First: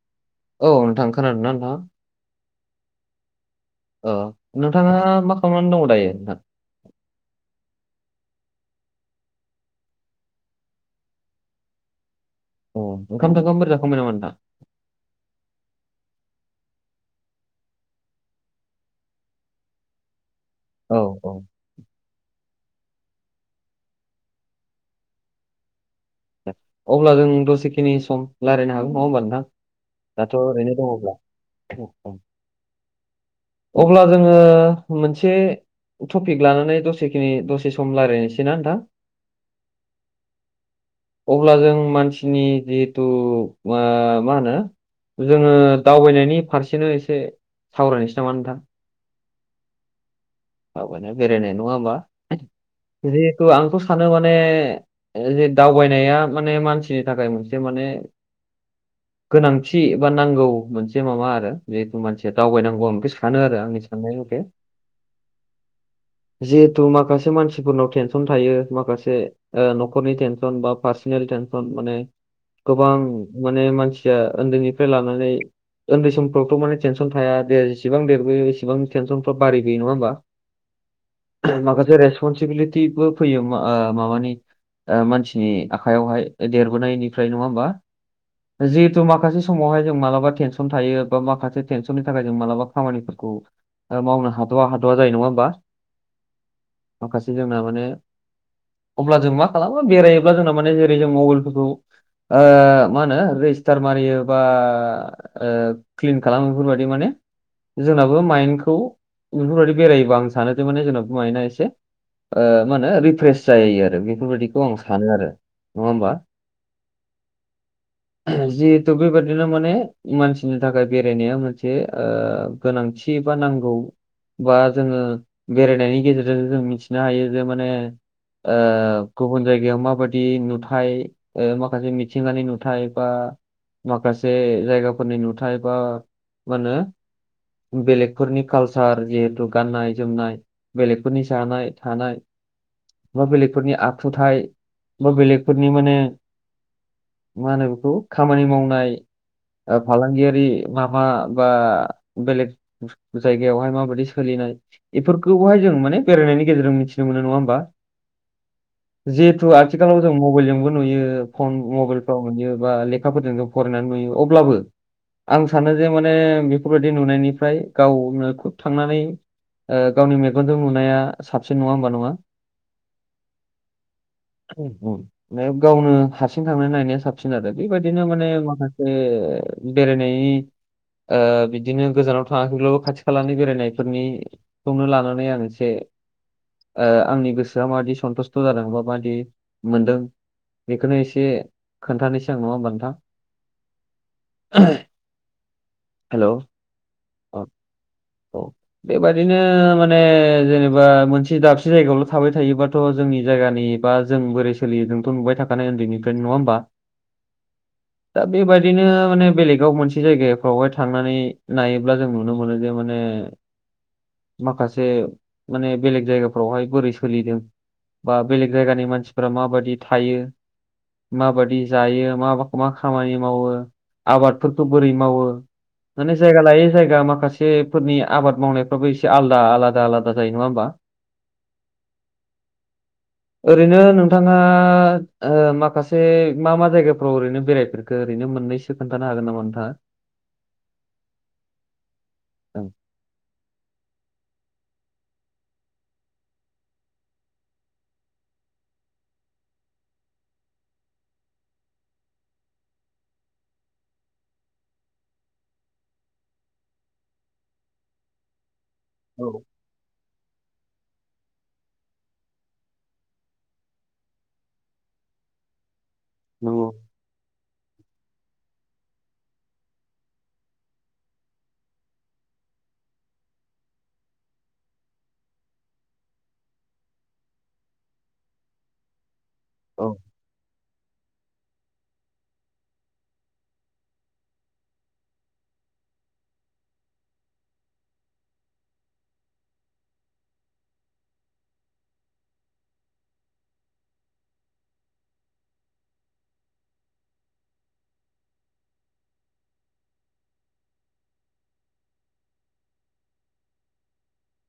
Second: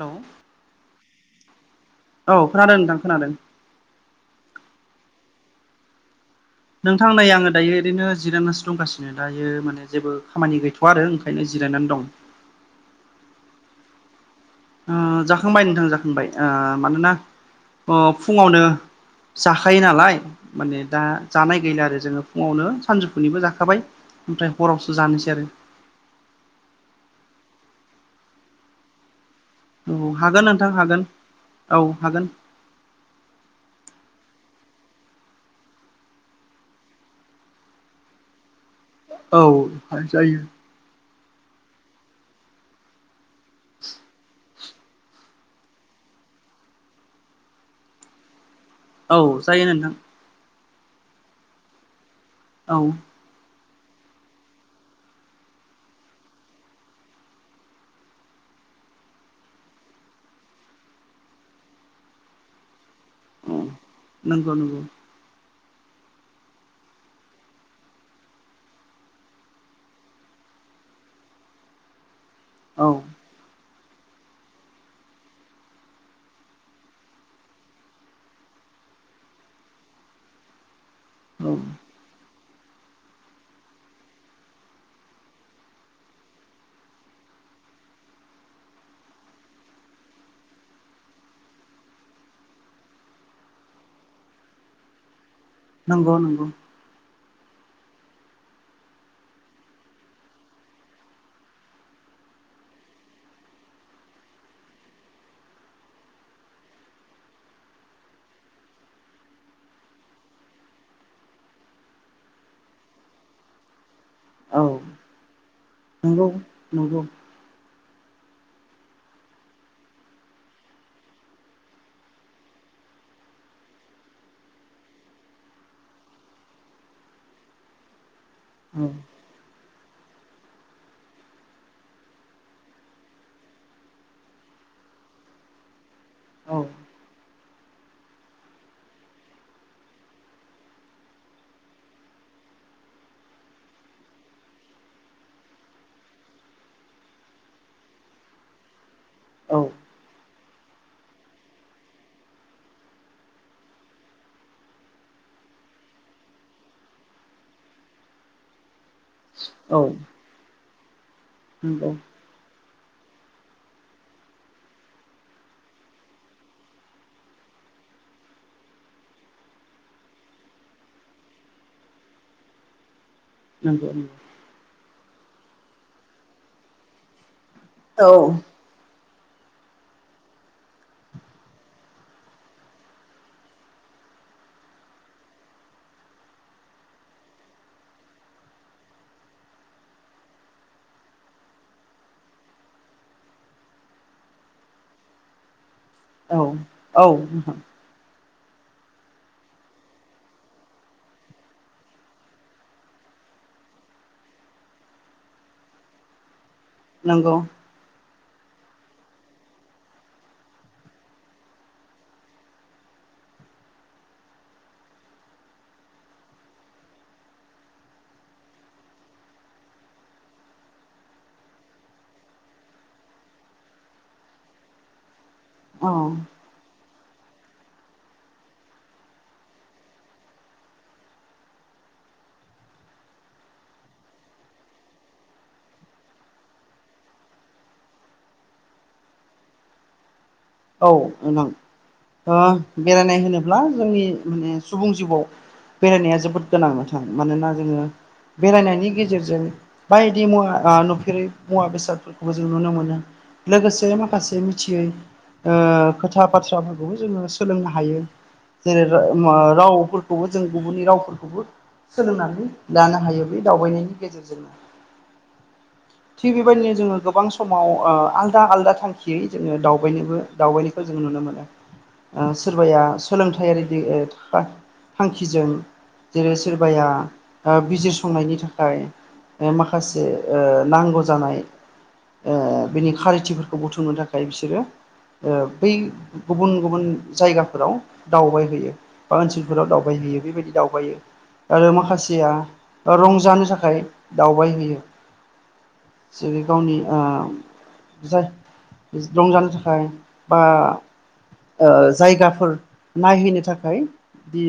हेल' औ नोंथां खोनादों ना नोंथांआ औ खोनादों नोंथां खोनादों अ नोंथाङा मा खालामनानै दङ दायो नोंथां नोंथां नै आङो दायो ओरैनो जिरायनासो दंगासिनो। दायो माने जेबो खामानि गैथ'वआ आरो ओंखायनो जिरायनानै दं अ ओंखाम थोमखामफोर जाखांबायनामा नोंथां ओ जाखांबाय नोंथां जाखांबाय ओ मानोना अ फुङावनो जाखायो नालाय माने औ दा औ जानाय गैला आरो जोङो फुङावनो सानजौफुनिबो जाखाबाय ओमफ्राय हरावसो जानोसै आरो अब्ला जों दसेखिनि सम रायज्लायनो हागोन नङा होमबा नोंथां औ दाथ' हागोन नोंथां ओरैनो हागोन दङब्ला औ हागोन अब्ला जोङो मोनसे टपिक लानानै दसेखिनि दसे सम रायज्लायनोसैना नोंथां औ जायो अब्ला जों मानसिनि जिहेथु मा होनो जोङो दावबायनायनि फारसेनो एसे सावरायनोसै नामा नोंथां औ जायो नोंथां दावबायनाय बेरायनाय नङा होमबा? औ जिहेतु आंथ' सानो माने जे दावबायनाया माने मानसिनि थाखाय मोनसे माने गोनांथि बा नांगौ मोनसे माबा आरो जिथु मानसिया दावबायनांगौ [unintelligible] सानो आरो आंनि साननाय मथे। नंगौ नंगौ जिहेथु माखासे मानसिफोरनाव टेनसन थायो माखासे ओ न'खरनि टेनसन बा पार्सनेल टेनसन माने औ गोबां माने मानसि या उन्दैनिफ्राय लानानै उन्दै समफ्रावथ' माने टेनसन थाया देया जेसेबां देरबोयो एसेबां टेनसनफ्रा बारायबोयो नङा हो बा औ [unintelligible] माखासे रेसपनसिबिलिटिबो फैयो ओ माबानि ओ मानसिनि आखाइयावहाय देरबोनायनिफ्राय नङा होमबा। जिहेथु माखासे समावहाय जों मालाबा टेनसन थायो बा माखासे टेनसननि थाखाय जों मालाबा खामानिफोरखौ मावनो हाद'वा-हाद'वा जायो नङा होमबा। नंगौ-नंगौ। माखासे जोंना माने अब्ला जों मा खालामो बेरायोब्ला जोंना माने जेरै जों मबाइलफोरखौ ओ मा होनो रेजिस्टार मारियो बा ओ क्लिन खालामो बेफोरबायदि माने जोंनाबो माइन्दखौ बेफोरबायदि बेरायोबा आं सानो जे माने जोंङो माइन्डना एसे ओ मा होनो रिफ्रेस जायो आरो औ बेफोरबायदिखौ आं सानो आरो। नङा होमबा। नंगौ नंगौ [unintelligible] जिहेथु बेबादिनो माने मानसिनि थाखाय बेरायनाया मोनसे ओ गोनांथि बा नांगौ बा जोङो बेरायनायनि गेजेरजों जों मिथिनो हायो जे माने ओ औ गुबुन जायगायाव माबादि नुथाय ओ माखासे मिथिंगानि नुथाय बा माखासे जायगाफोरनि नुथाय बा मा औ होनो बेलेगफोरनि कालसार जे थु गाननाय जोमनाय बेलेगफोरनि जानाय थानाय बा बेलेगफोरनि आखुथायाइ बा बेलेगफोरनि माने मा होनो बेखौ खामानि मावनाय औ ओ फालांगियारि माबा बा बेलेग जायगायावहाय माबादि सोलिनाय बेफोरखौहाय जों माने बेरायनायनि गेजेरजों मिथिनो मोनो नङा होमबा। जिहेथु औ आथिखालाव जों मबाइलजोंबो नुयो फन नंगौ मबाइलफ्राव मोनयो बा लेखाफोरजों जों फरायनानै नुयो अब्लाबो आं सानो जे माने बेफोरबायदि नुनायनिफ्राय गावनो खुब थांनानै ओ गावनि मेगनजों नुनाया साबसिन नङा होमबा नङा। नंगौ-नंगौ। [unintelligible] [unintelligible] गावनो हारसिं थांनानै नायनाया साबसिन आरो बेबायदिनो औ माने माखा से बेेरायनायनि ओ बिदिनो गोजानाव थाङाखैब्लाबो खाथि खालानि बेरायनाय फोरनिखौनो लानानै आं एसे ओ आंनि गोसोआ माबादि सन्थुस्थ' जादों बा माबादि मोनदों बेखौनो एसे खोन्थानोसै आं नङा होमबा नोंथां। [unintelligible] हेलौ औ-औ [unintelligible] बेबायदिनो माने जेनेबा मोनसे दाबसे जायगायावल' थाबाय थायोबाथ' जोंनि जायगानि बा जों बोरै सोलियो जोंथ' नुबाय थाखानाय उन्दैनिफ्रायनो नङा होमबा। नंगौ। [inaudible] दा बेबायदिनो माने बेलेगाव मोनसे जायगाफ्रावहाय थांनानै नायोब्ला जों नुनो मोनो जे माने माखासे माने बेलेग जायगाफ्रावहाय बोरै सोलिदों बा बेलेग जायगानि मानसिफोरा माबादि थायो। माबादि जायो मा मा खामानि मावो आबादफोरखौ' बोरै मावो। औ माने जायगा लायै जायगा माखासेफोरनि आबाद मावनाय फ्राबो एसे आलदा आलादा आलादा जायो नङा होमबा? [inaudible] ओरैनो नोंथाङा ओ माखासे मा मा जायगाफ्राव ओरैनो बेरायफेर खो ओरै मोनैसो खोनथानो हागोन नामा नोंथाङा? औ नां ओ बेरायनाय होनोब्ला जोंनि माने सुबुं जिउआव बेरायनाया जोबोद गोनां नोंथां मानोना जोङो बेरायनायनि गेजेरजों बायदि मुवा ओ नुफेरै मुवा बेसादफोरखौबो जों नुनो मोनो। लोगोसे माखासे मिथियै ओ खोथा बाथ्राफोरखौबो जोङो सोलोंनो हायो जेरै रा औ मा रावफोर खौबो जों गुबुननि रावफोरखौबो सोलोंनानै लानो हायो बे दावबायनायनि गेजेरजोंनो। [inaudible] थिग नंगौ बेबायदिनो जोङो गोबां समाव ओ आलदा आलदा थांखियै जोङो दावबायनोबो दावबायनायखौ जों नुनो मोनो। ओ सोरबाया सोलोंथायारि दि ओ था-थांखिजों जेरै सोरबाया ओ बिजिरसंनायनि थाखाय ओ औ माखासे ओ नांगौ जानाय ओ बिनि खारिथिफोरखौ बुथुमनो थाखाय बिसोरो ओ बै गुबुन गुबुन जायगाफोराव दावबायहैयो। बा ओनसोलफोराव दावबायहैयो बेबायदि दावबायो। आरो माखासेया रंजानो थाखाय दावबाय हैयो। जेरै गावनि ओ जाय रंजानो थाखाय बा ओ जायगाफोर नायहैनो थाखाय बि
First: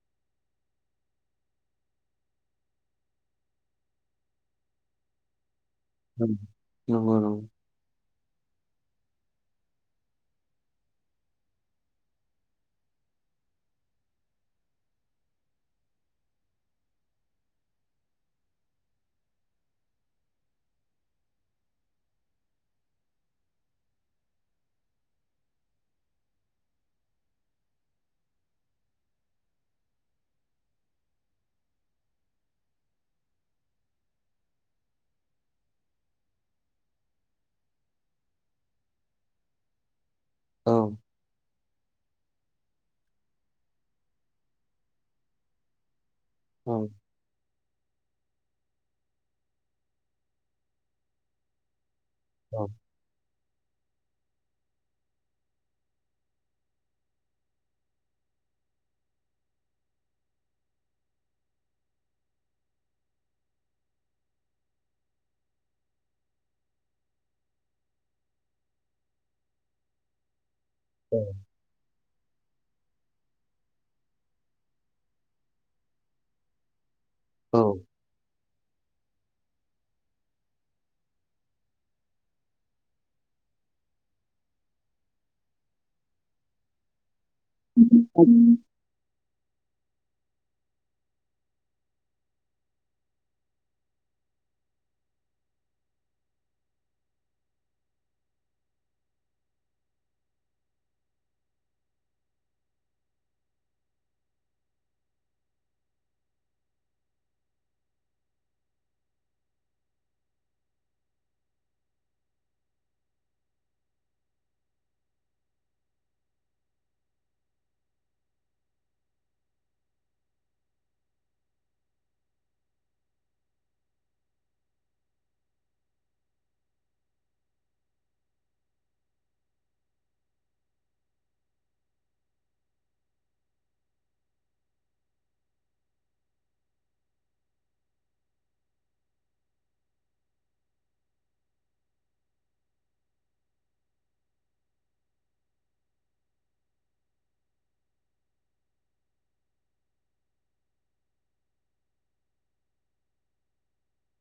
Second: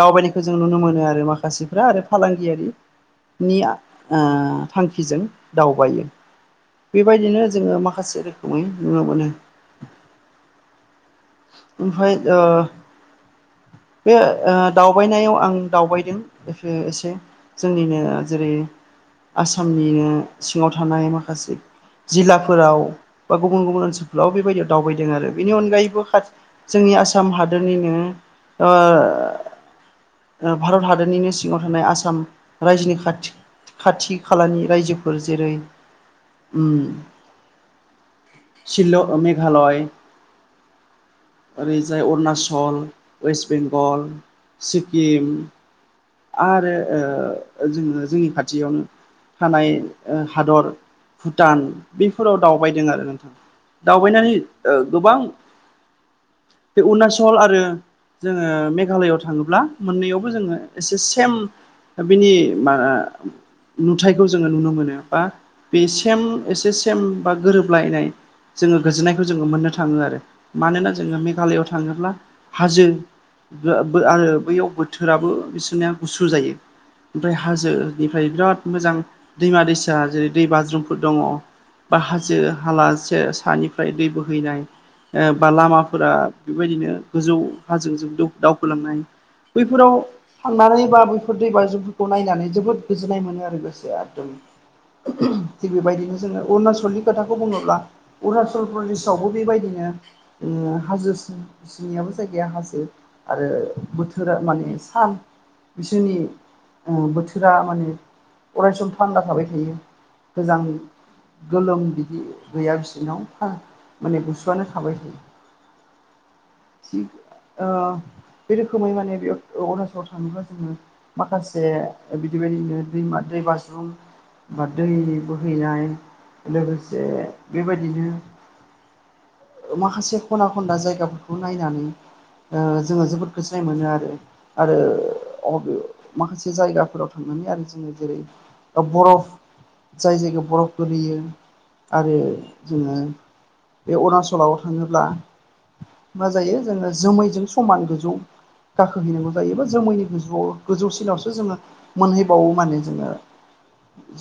दावबायनायखौ जों नुनो मोनो आरो माखासेफ्रा आरो फालांगियारि निया ओ थांखिजों दावबायो। ओं, नंगौ नंगौ बेबायदिनो जोङो माखासे रोखोमै नुनो मोनो। ओमफाय ओ बे ओ दावबायनायाव आं दावबायदों ओ एसे जोंनिनो जेरै आसामनिनो सिङाव थानाय माखासे जिल्लाफोराव बा गुबुन गुबुन ओनसोलफोराव बेबायदियाव दावबायदों आरो बेनि अनगायैबो जोंनि आसाम हादोरनिनो ओ ओ भारत हादरनिनो सिङाव थानाय आसाम रायजोनि खाथि खाथि खालानि रायजोफोर जेरै उम सिल' मेघालय औ। ओरैजाय अरुणाचल वेस्ट बेंगल सिक्किम आरो औ ओ जोङो जोंनि खाथियावनो थानाय ओ हादर भुटान बेफोराव औ दावबायदों आरो नोंथां दावबायनानै ओ गोबां बे अरुणाचल आरो जोङो मेघालयआव थाङोब्ला मोननैयावबो जोङो एसे सेम बिनि मा नुथायखौ जोङो नुनो मोनो बा बे सेम एसे सेम बा गोरोबलायनाय जोङो गोजोननायखौ जोङो मोननो थाङो आरो मानोना औ जोङो मेघालआव थाङोब्ला हाजो बो बो आरो बैयाव बोथोराबो बिसोरना गुसु जायो ओमफ्राय औ हाजो बेनिफ्राय बिराद मोजां दैमा दैसा जेरै दै बाज्रुमफोर दङ। बा हाजो हालासे सानिफ्राय दै बोहैनाय बा लामाफोरा बेबायदिनो गोजौ हाजोंजों दावखोलांनाय बैफोराव थांनानै बा बैफोर दै बाजुफोरखौ नायनानै जोबोद गोजोननाय मोनो आरो गोसोआ एखदम थिग बेबायदिनो जोङो अरुणचलनि खोथाखौ बुङोब्ला अरुणाचल प्रदेशावबो बेबायदिनो हाजोसिन बिसनियाबो जायगाया हाजो आरो बोथोरा माने सान बिसोरनि बोथोरा माने अरायसम थान्दा थाबाय थायो गोजां गोलोम बिदि गैया बिसोरनाव माने गुसुआनो खाबाय थायो। थिग बे रोखोमै माने बेयाव अरुणचल थाङोबा जोङो माखासे बिदिबायदिनो दैमा दै बाजुं बा दै बोहैनाय लोगोसे बेबायदिनो माखासे खना खनना जायगाफोरखौ नायनानै जोङो जोबोद गोजोननाय मोनो आरो आरो अ माखासे जायगाफोराव थांनानै आरो जोङो जेरै बरफ जाय जायगायाव बरफ गोयो आरो जोङो बे अरुणाचलाव थाङोब्ला मा जायो जोङो जोमैजों समान गोजौ गाखोहैनांगौ जायोबा जों मैनि गोजौआव गोजौसिनावसो जोङो मोनहैबावो माने जोङो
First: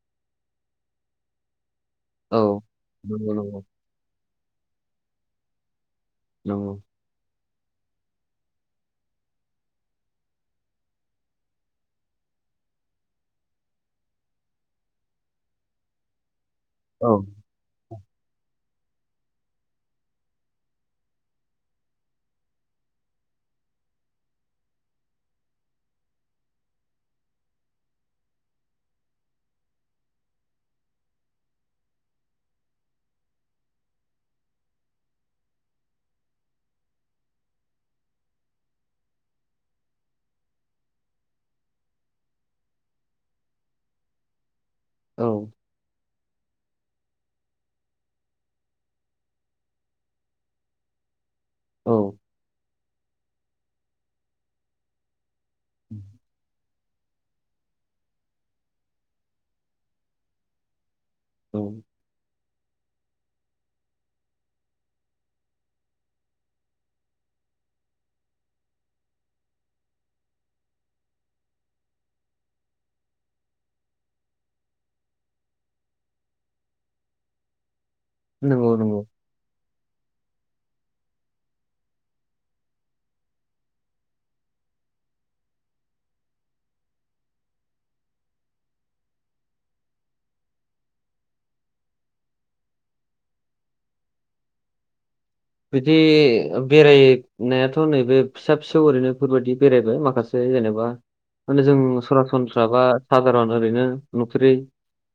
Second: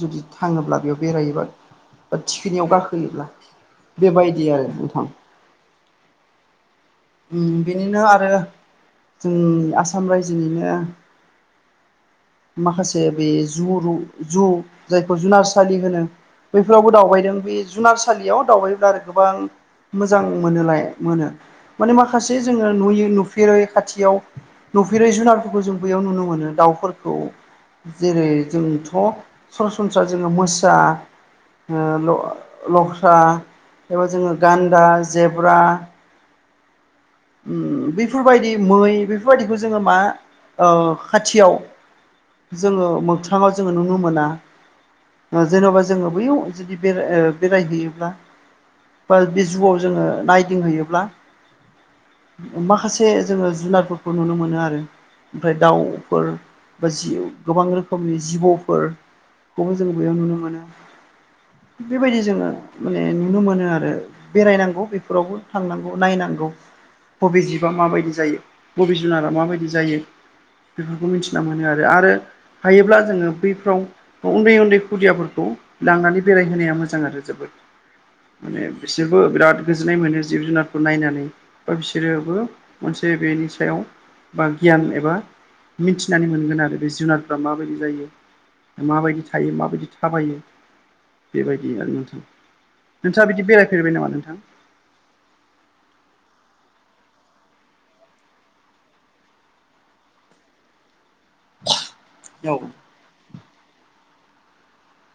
जुदि थाङोब्ला बेयाव बेरायोबा टिफिनियाव गाखोयोब्ला नंगौ नंगौ बेबायदि आरो नोंथां नंगौ बिनिनो आरो जों आसाम रायजोनिनो माखासे बे जु जु जायखौ जुनारसालि होनो बैफोरावबो औ दावबायदों बे जुनारसालियाव दावबायब्ला आरो गोबां मोजां मोनोलाय मोनो माने माखासे जोङो नुयै नुफेरो खाथियाव फेरै जुनारफोरखौ जों बैयाव नुनो मोनो दाउफोरखौ जेरै जोंथ' सरासनस्रा जोङो मोसा ओ ल-लख्रा एबा जोङो गान्दा जेब्रा उम बेफोरबायदि मै बेफोरबायदिखौ जोङो मा ओ खाथियाव जोङो मोगथङाव जोङो नुनो मोना औ जेनेबा जोङो बैयाव जुदि बे बेरायहैयोब्ला बा बे जुआव जोङो नायदिंहैयोब्ला औ माखासे जोङो जुनारफोरखौ नुनो मोनो आरो ओमफ्राय दाउफोर बा जि गोबां रोखोमनि जिबौफोर खौबो जों बेयाव नुनो मोनो औ बेबायदि जोङो माने नुनो मोनो आरो बेरायनांगौ बेफोरावबो थांनांगौ नायनांगौ बबे जिबआ माबायदि जायो बबे जुनारा माबायदि जायो बेफोरखौ मिथिना मोनो आरो आरो हायोब्ला जोङो बैफ्राव उन्दै उन्दै खुदियाफोरखौ लांनानै बेरायहोनाया मोजां आरो जोबोद माने नंगौ नंगौ बिसोरबो बिराद गोजोननाय मोनो जिब जुनारखौ नायनानै बा बिसोरोबो मोनसे बेनि सायाव बा गियान एबा मिथिनानै मोनगोन आरो बे जुनारफ्रा माबायदि जायो माबायदि थायो माबायदि थाबायो बेबायदि आरो नोंथां नोंथाङा बि बेरायफेरबाय नामा नोंथां बिदि बेरायनायाथ' नैबे फिसा फिसौ ओरैनोफोरबायदि बेरायबाय माखासे जेनेबा माने जों औ सरासनस्राबा सादारन ओरैनो नुफेरै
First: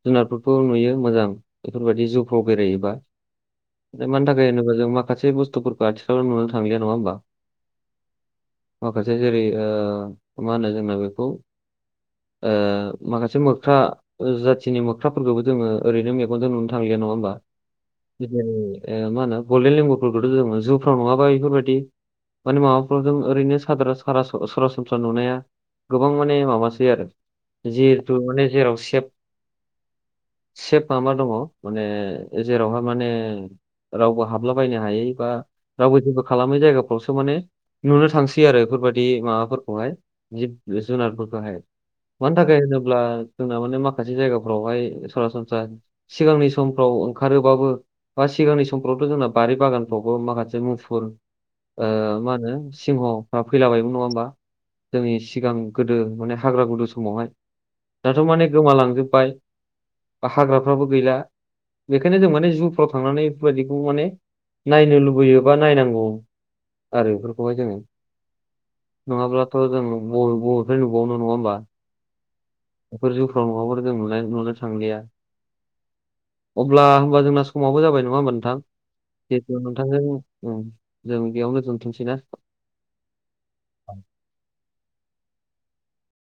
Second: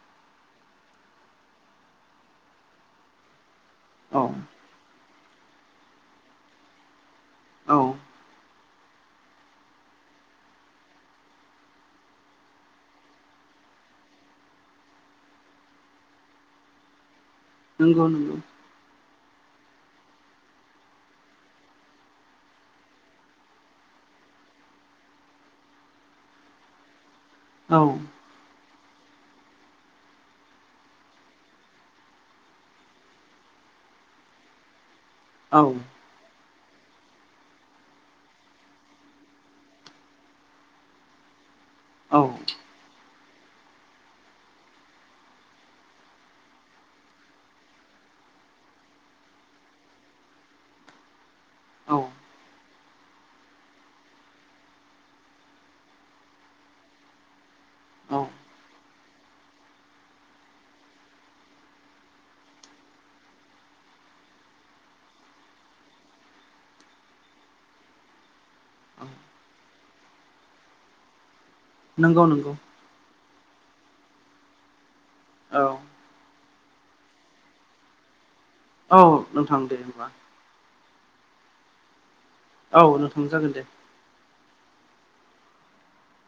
जुनारफोरखौ नुयो मोजां बेफोरबायदि जुफ्राव बेरायोबा दा औ मानो थाखाय होनोबा जों माखासे बुस्थुफोरखौ आथिखालाव नुनो थांलिया नङा होमबा? औ माखासे जेरै ओ मा होनो जोंना बेखौ ओ माखासे मोख्रा ओ जाथिनि मोख्राफोरखौबो जोङो ओरैनो मेगनजों नुनो थांलिया नङा होमबा? नंगौ नंगौ [unintelligible] मा होनो गल्डेन लेंगुफोरखौथ' जुफ्राव नङाबा बेफोरबायदि माने माबाफोरजों ओरैनो साधारन [unintelligible] सरासनस्रा नुनाया गोबां माने माबासै आरो औ जेहेथु माने जेराव सेफ सेफ मा मा दङ माने जेरावहा माने रावबो हाबलाबायनो हायै बा औ रावबो जेबो खालामै जायगाफ्रावसो माने नुनो थांसै आरो बेफोरबायदि माबाफोरखौहाय जिब जुनारफोरखौहाय मानो थाखाय होनोब्ला जोंना माने माखासे जायगाफोरावहाय सरासनस्रा सिगांनि समफ्राव ओंखारोबाबो बा सिगांनि समफ्रावथ' जोंना बारि बागानफ्रावबो माखासे मुफुर ओ औ मा होनो सिंहफ्रा फैलाबायोमोन नङा होमबा? जोंनि सिगां गोदो माने हाग्रा गुदु समावहाय दाथ' औ माने गोमालांजोबबाय‌। बा हाग्राफ्राबो गैला बेखायनो जों माने जुफ्राव थांनानै बेफोरबायदिखौ माने नायनो लुबैयो बा नायनांगौ आरो बेफोरखौहाय जोङो‌। नङाब्लाथ' जों बबे बबेनिफ्राय नुबावनो नङा होमबा? नोंगौ नोंगौ। बेफोर जुफ्राव नुवाबाथ' जों नुनाय नुनो थांलिया। औ अब्ला होमबा जोंना समाबो जाबाय नङा होमबा नोंथां। औ जेतु दे नोंथां जों होमबा ओं जों बेयावनो दोनथ'नोसैना औ नोंथां जागोन दे।